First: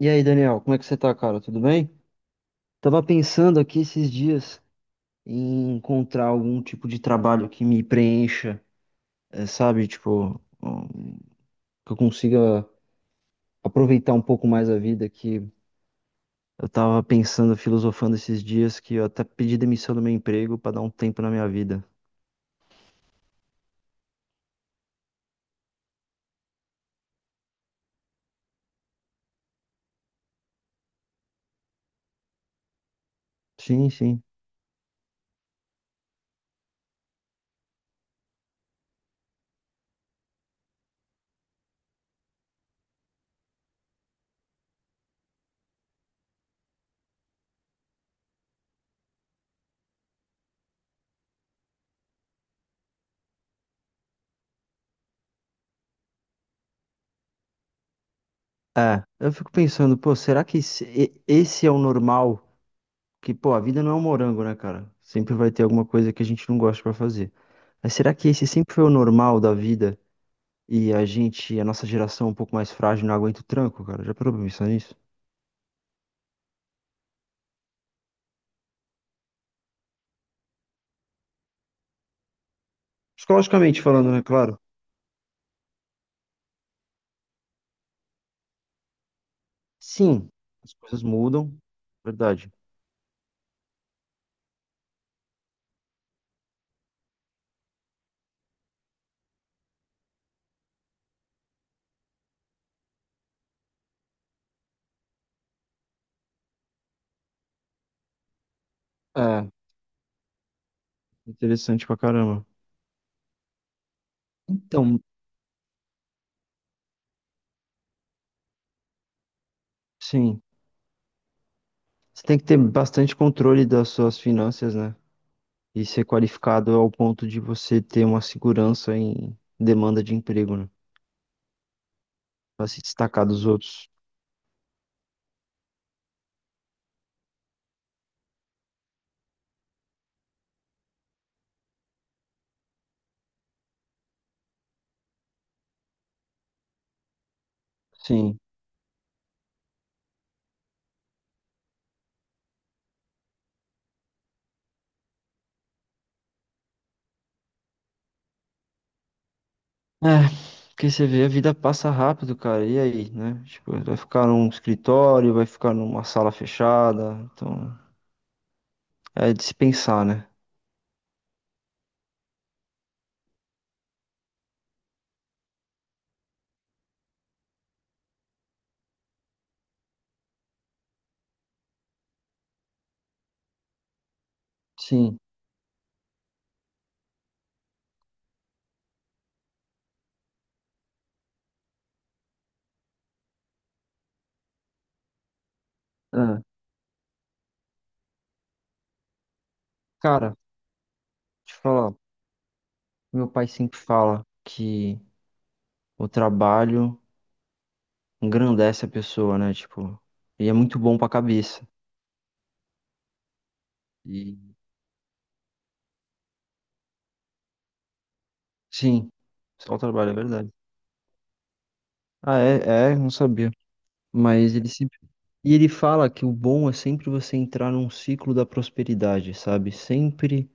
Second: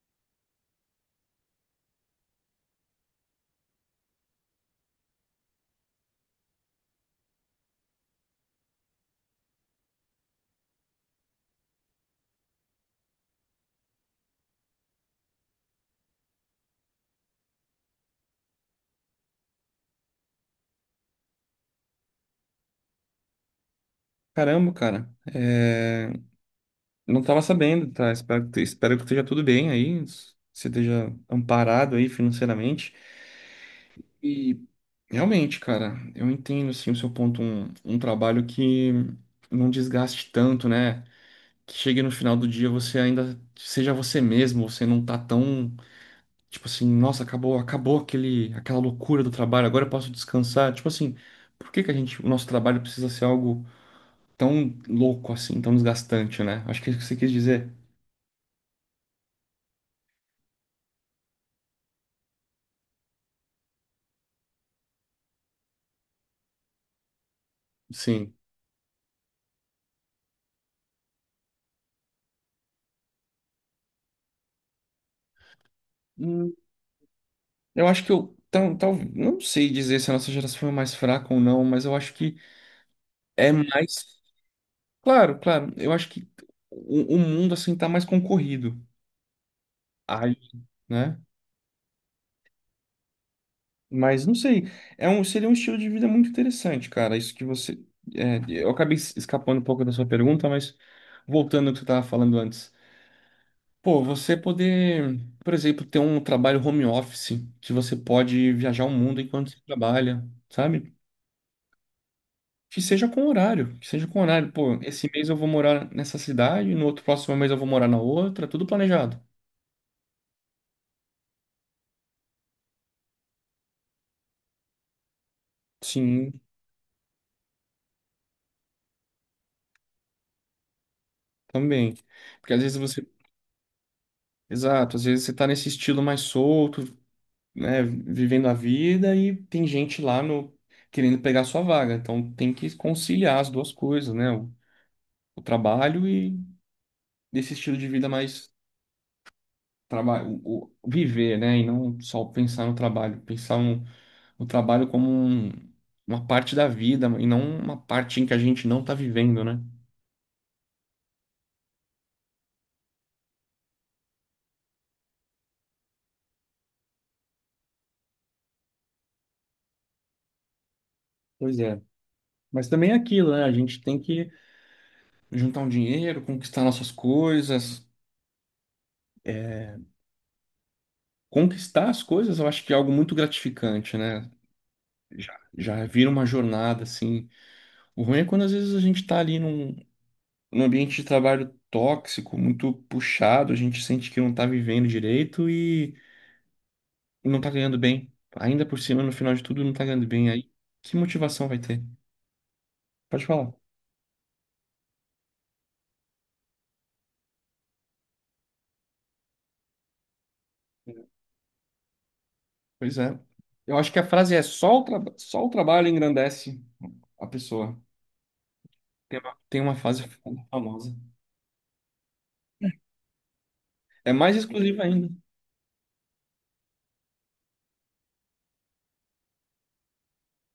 E aí, Daniel, como é que você tá, cara? Tudo bem? Tava pensando aqui esses dias em encontrar algum tipo de trabalho que me preencha, sabe? Tipo, que eu consiga aproveitar um pouco mais a vida, que eu tava pensando, filosofando esses dias, que eu até pedi demissão do meu emprego pra dar um tempo na minha vida. Caramba, cara. Não tava sabendo, tá? Espero que esteja tudo bem aí, você esteja amparado aí financeiramente. Sim, sim. E realmente, cara, eu entendo, assim, o seu ponto, um trabalho que não desgaste tanto, né? Que chegue no final do dia você ainda seja você mesmo, você não tá tão, tipo assim, nossa, acabou aquela loucura do trabalho, agora eu posso descansar. Tipo assim, por que a gente, o nosso trabalho precisa ser algo tão louco assim, tão desgastante, né? Acho que é isso que você quis dizer. É, eu fico pensando, pô, será que esse é o normal? Que, pô, a vida não é um morango, né, cara? Sempre vai ter alguma coisa que a gente não gosta pra fazer. Mas será que Sim. esse sempre foi o normal da vida e a nossa geração é um pouco mais frágil, não aguenta o tranco, cara? Já parou pra pensar nisso? Hum, Eu acho que não sei dizer se a nossa geração foi mais fraca ou não, mas eu acho que é Psicologicamente mais. falando, né, claro? Claro, claro. Eu acho que o mundo assim tá mais concorrido. Sim, Aí, as coisas né? mudam, verdade. Mas não sei. Seria um estilo de vida muito interessante, cara. Isso que você. É, eu acabei escapando um pouco da sua pergunta, mas voltando ao que você estava falando antes. Pô, você poder, por exemplo, ter um trabalho home office, que você pode viajar o mundo É, enquanto você trabalha, sabe? interessante pra caramba. Que seja com horário. Pô, Então, esse mês eu vou morar nessa cidade, no outro próximo mês eu vou morar na outra, tudo planejado. sim, você tem que ter bastante controle das suas finanças, né? E ser Sim, qualificado ao ponto de você ter uma segurança em demanda de emprego, né? também. Porque às Pra vezes se você. destacar dos outros. Exato, às vezes você tá nesse estilo mais solto, né? Vivendo a vida e tem gente lá no querendo pegar sua vaga. Então tem que conciliar as duas coisas, né? O trabalho e desse estilo de vida Sim. mais trabalho, o viver, né? E não só pensar no trabalho, pensar no, no trabalho como uma parte da vida e não uma parte em que a gente não está vivendo, né? É, porque você vê, a vida passa rápido, cara. E aí, né? Tipo, vai ficar num escritório, vai ficar numa sala fechada. Então, é de se pensar, né? Pois é. Mas também é aquilo, né? A gente tem que juntar um dinheiro, conquistar nossas coisas. É, conquistar as coisas, eu acho que é algo muito gratificante, né? Sim. Já vira uma jornada, assim. O ruim é quando às vezes a gente tá ali num, num ambiente de trabalho tóxico, muito puxado, a gente sente que não tá vivendo direito, Ah, não tá ganhando bem. Ainda por cima, no final de tudo, não tá ganhando bem. cara, Aí, que motivação vai deixa eu ter? falar. Pode Meu pai falar. sempre fala que o trabalho engrandece a pessoa, né? Tipo, e é muito bom pra cabeça. Pois é. Eu acho que a frase é E só o trabalho engrandece a pessoa. sim, Tem uma só o frase trabalho, é verdade. famosa. Ah, é, é, não sabia. É mais Mas ele exclusiva sempre. ainda. E ele fala que o bom é sempre você entrar num ciclo da prosperidade, sabe? Sempre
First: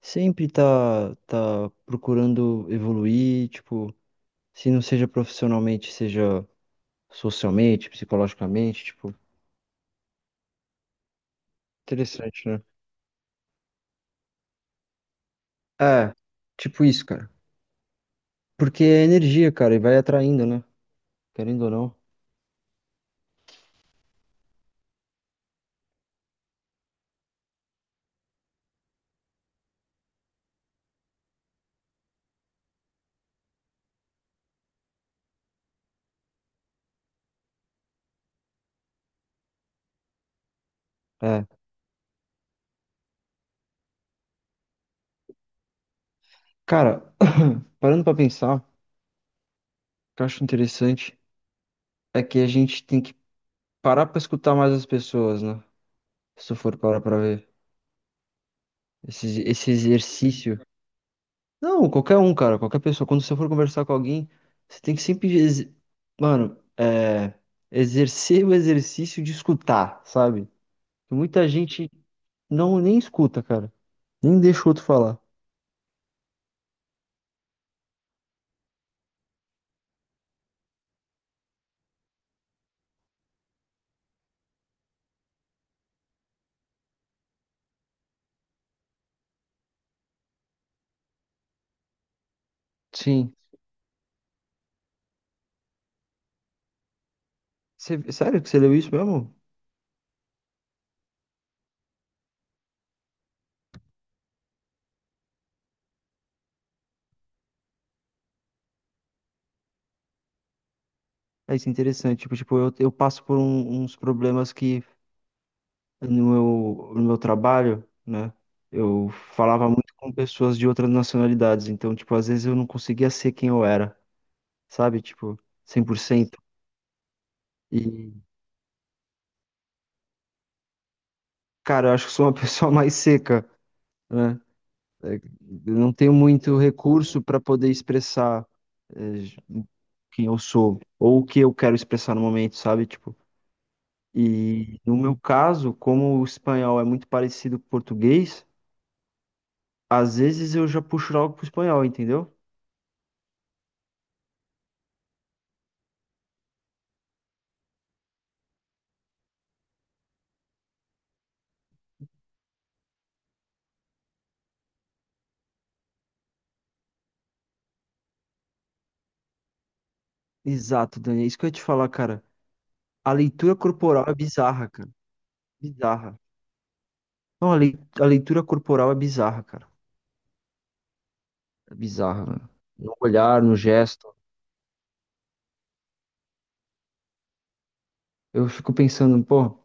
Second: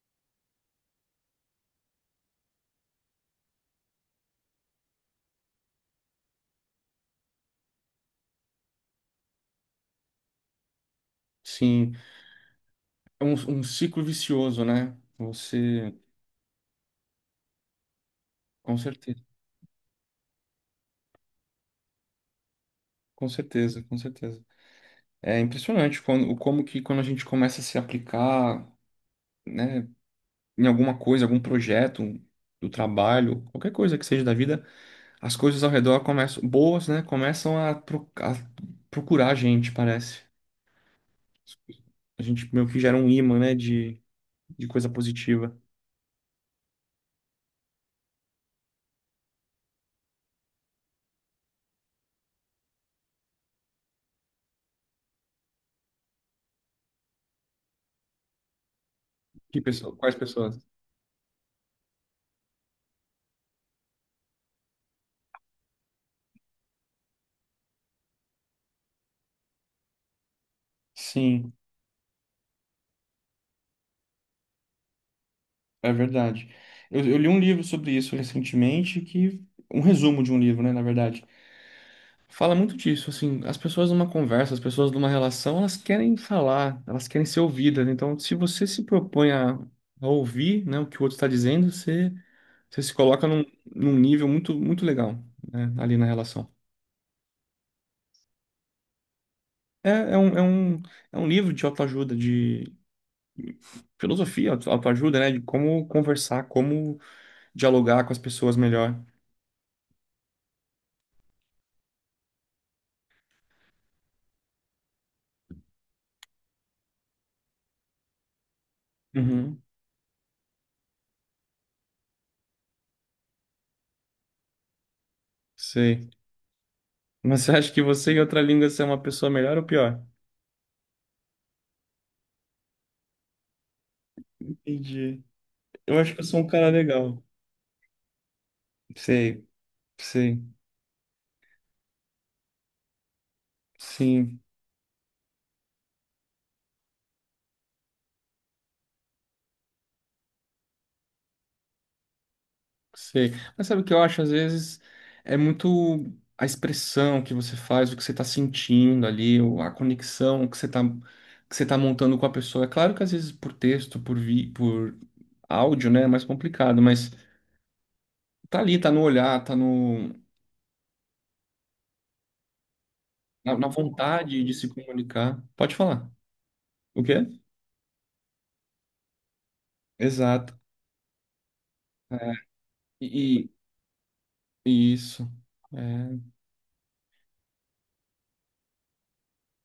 sempre tá procurando evoluir, tipo, se não seja profissionalmente, seja socialmente, psicologicamente, tipo, Sim, interessante, né? é um, um ciclo vicioso, né? Você, É, tipo isso, cara. com Porque é certeza, energia, cara, e vai atraindo, né? Querendo ou não. Com certeza. É impressionante quando, o como que quando a gente começa a se aplicar, né, em alguma coisa, algum projeto, do trabalho, qualquer coisa que seja da vida. As coisas ao redor começam, boas, né? Começam a procurar a gente, parece. É. A gente meio que gera um imã, né? De coisa positiva. Cara, parando pra pensar, o que eu acho interessante é que a gente tem que parar pra escutar mais as pessoas, né? Se tu for parar pra ver. Esse, Que esse pessoa, quais pessoas? exercício. Não, qualquer um, cara, qualquer pessoa. Quando você for conversar com alguém, você tem que sempre, mano, é, exercer o exercício de escutar, sabe? Muita Sim, gente não nem escuta, cara. Nem deixa o outro falar. é verdade. Eu li um livro sobre isso recentemente, que um resumo de um livro, né, na verdade. Fala muito disso, assim, as pessoas numa conversa, as pessoas numa relação, elas querem falar, elas querem ser ouvidas. Então, se você se propõe a ouvir, né, o que o outro está dizendo, você. Você se coloca Sim. num, num nível muito legal, né, ali na relação. Você- sério que você leu isso mesmo? É, é um, é um, é um livro de autoajuda, de filosofia, autoajuda, né? De como conversar, como dialogar com as pessoas melhor. É, isso é interessante. Tipo, eu passo por uns problemas que no meu, no meu trabalho, né? Eu Uhum, falava muito com pessoas de outras nacionalidades. Então, tipo, às vezes eu não conseguia ser quem eu era, sabe? Tipo, cem por sei. cento. Mas você acha que E, você em outra língua você é uma pessoa melhor ou pior? cara, eu acho que sou uma pessoa mais seca, né? É, Entendi. eu não Eu tenho acho que eu sou um muito cara recurso legal. para poder expressar, é, Sei, quem eu sei. sou ou o que eu quero expressar no momento, sabe? Tipo, Sim. e no meu caso, como o espanhol é muito parecido com o português, às vezes eu já puxo algo pro espanhol, entendeu? Sei. Mas sabe o que eu acho? Às vezes é muito a expressão que você faz, o que você está sentindo ali, ou a conexão que você está, que você tá montando com a pessoa. É claro que às vezes por texto, por áudio, né, é mais complicado, mas tá ali, tá no olhar, tá no, Exato, Dani, é isso que eu ia te falar, cara. A leitura na, na corporal é vontade de se bizarra, cara. comunicar. Pode falar. Bizarra. O quê? Não, a a leitura corporal é bizarra, cara. Exato. É bizarra, mano. No olhar, E, no gesto. Isso. É. Eu fico pensando, pô,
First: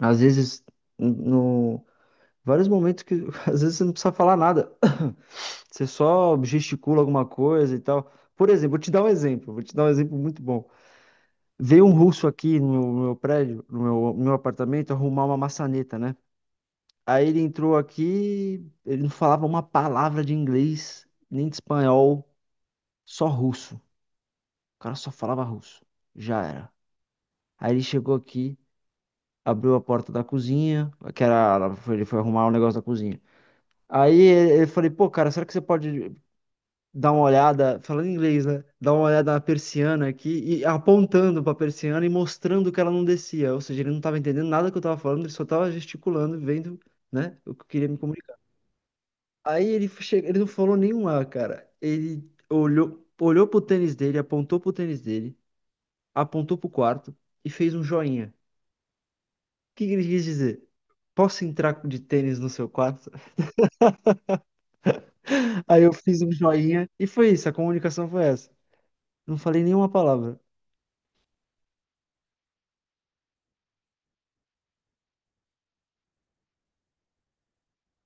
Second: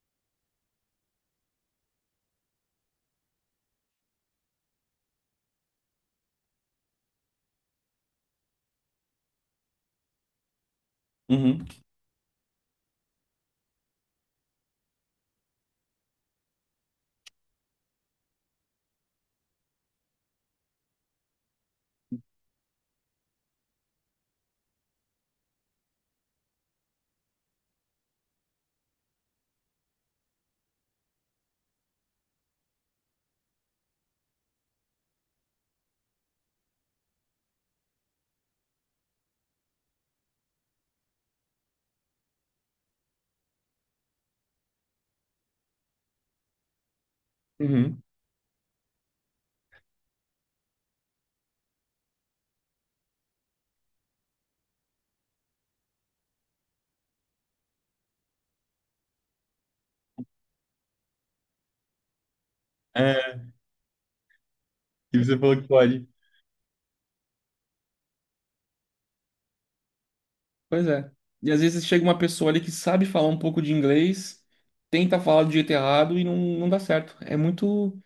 às vezes, no vários momentos que às vezes você não precisa falar nada. Você só gesticula alguma coisa e tal. Por exemplo, vou te dar um exemplo muito bom. Uhum. Veio um russo aqui no meu prédio, no meu apartamento, arrumar uma maçaneta, né? Aí ele entrou aqui, ele não falava uma palavra de inglês, nem de espanhol, só russo. O cara só falava russo. Já era. Aí ele chegou aqui. Abriu a porta da cozinha, que era, ele foi arrumar o negócio da cozinha. Aí ele Eu falei, pô, cara, será que você pode dar uma olhada, falando em inglês, né? Dar uma olhada na persiana aqui, e apontando pra persiana e mostrando que ela não descia. Ou seja, ele não tava entendendo nada que eu tava falando, ele só tava gesticulando, vendo, né, o que eu queria me Uhum. comunicar. Ele não falou nenhum A, cara. Ele olhou pro tênis dele, apontou pro tênis dele, apontou pro quarto e fez um joinha. Que ele quis dizer? Posso entrar de tênis no seu quarto? É. E você falou que Aí eu pode. fiz um joinha e foi isso, a comunicação foi essa. Não falei nenhuma palavra. Pois é. E às vezes chega uma pessoa ali que sabe falar um pouco de inglês, tenta falar do jeito errado e não dá certo. É muito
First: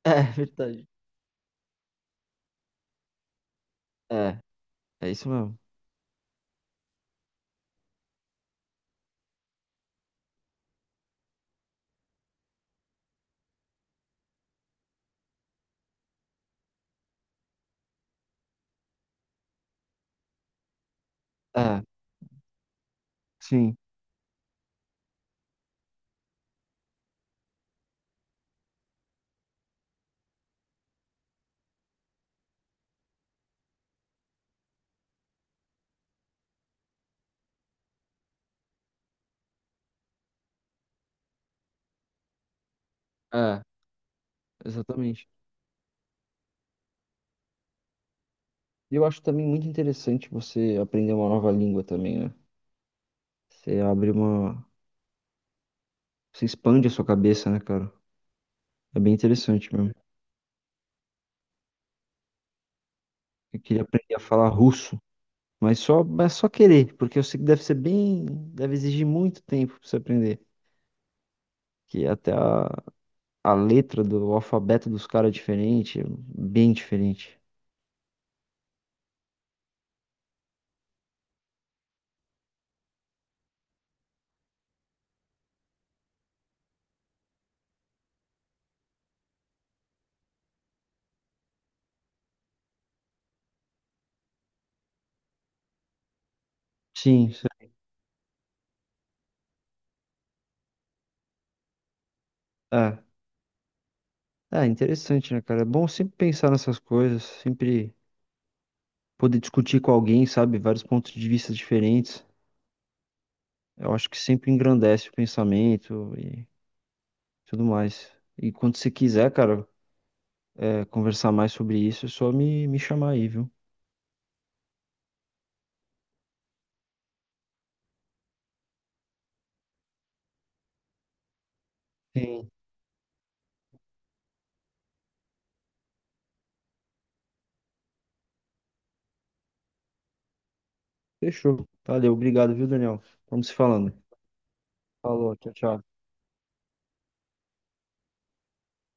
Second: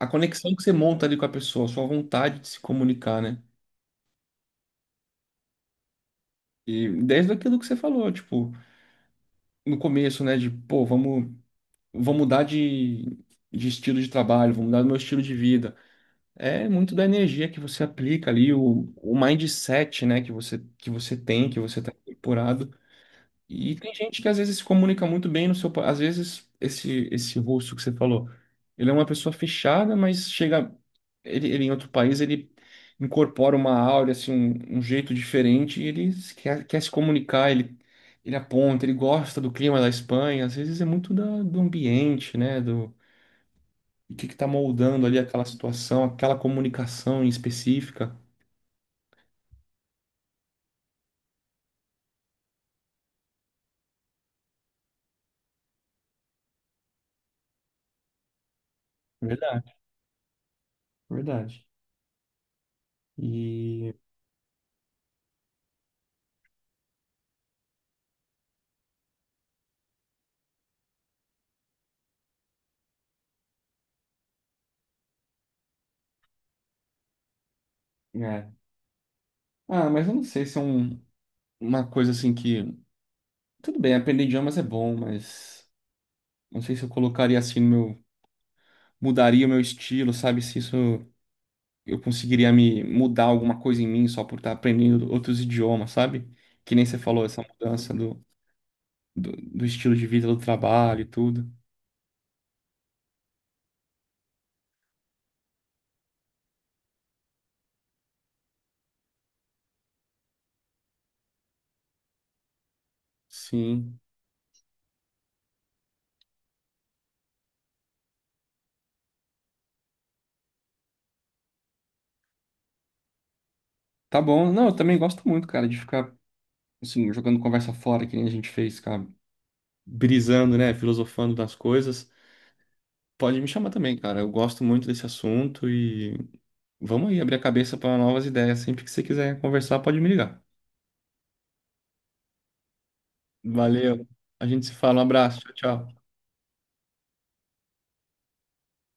a É, conexão que você verdade. monta ali com a pessoa, a sua vontade de se comunicar, né? É, é isso mesmo. E desde aquilo que você falou, tipo, no começo, né, de, pô, vamos mudar de estilo de trabalho, vamos mudar do meu estilo de vida. É muito da energia que você aplica ali, o mindset, né, que você tem, que você É, tá incorporado. E sim. tem gente que às vezes se comunica muito bem no seu. Às vezes, esse russo que você falou, ele é uma pessoa fechada, mas chega. Ele em outro país, ele incorpora uma áurea, assim, um jeito diferente, e ele quer se comunicar, ele aponta, ele gosta do clima da Espanha, às vezes é muito da, do ambiente, né? Do É, o que que tá moldando ali exatamente. aquela situação, aquela comunicação em específica. E eu acho também muito interessante você aprender uma nova língua também, né? Você abre uma. Você expande a sua cabeça, né, cara? É bem interessante Verdade, mesmo. verdade. Eu queria E. aprender a falar russo, mas só querer, porque eu sei que deve ser bem. Deve exigir muito tempo pra você aprender. Que até a letra do o alfabeto dos caras é diferente, bem diferente. É. Ah, mas eu não sei se é um, uma coisa assim que. Tudo bem, aprender idiomas é bom, mas não sei se eu colocaria assim no meu. Mudaria o meu estilo, sabe? Se isso eu conseguiria me mudar alguma coisa em mim só por estar aprendendo outros idiomas, sabe? Que nem você falou, Sim, essa sim. mudança do estilo de vida, do trabalho e tudo. É. É interessante, né, cara? É bom sempre pensar nessas coisas, sempre poder discutir com alguém, sabe? Vários pontos de vista diferentes. Eu Sim. acho que sempre engrandece o pensamento e tudo mais. E quando você quiser, cara, é, conversar mais sobre isso, é só me chamar aí, viu? Tá bom. Não, eu também gosto muito, cara, de ficar assim, jogando conversa fora, que nem a gente fez, cara. Brisando, né? Filosofando das coisas. Sim. Pode me chamar também, cara. Eu gosto muito desse assunto e vamos aí abrir a cabeça para novas ideias. Sempre que você quiser conversar, pode me ligar. Fechou. Valeu, obrigado, viu, Daniel? Vamos se falando. Valeu. A gente se fala. Um Falou, abraço. tchau, Tchau, tchau. tchau.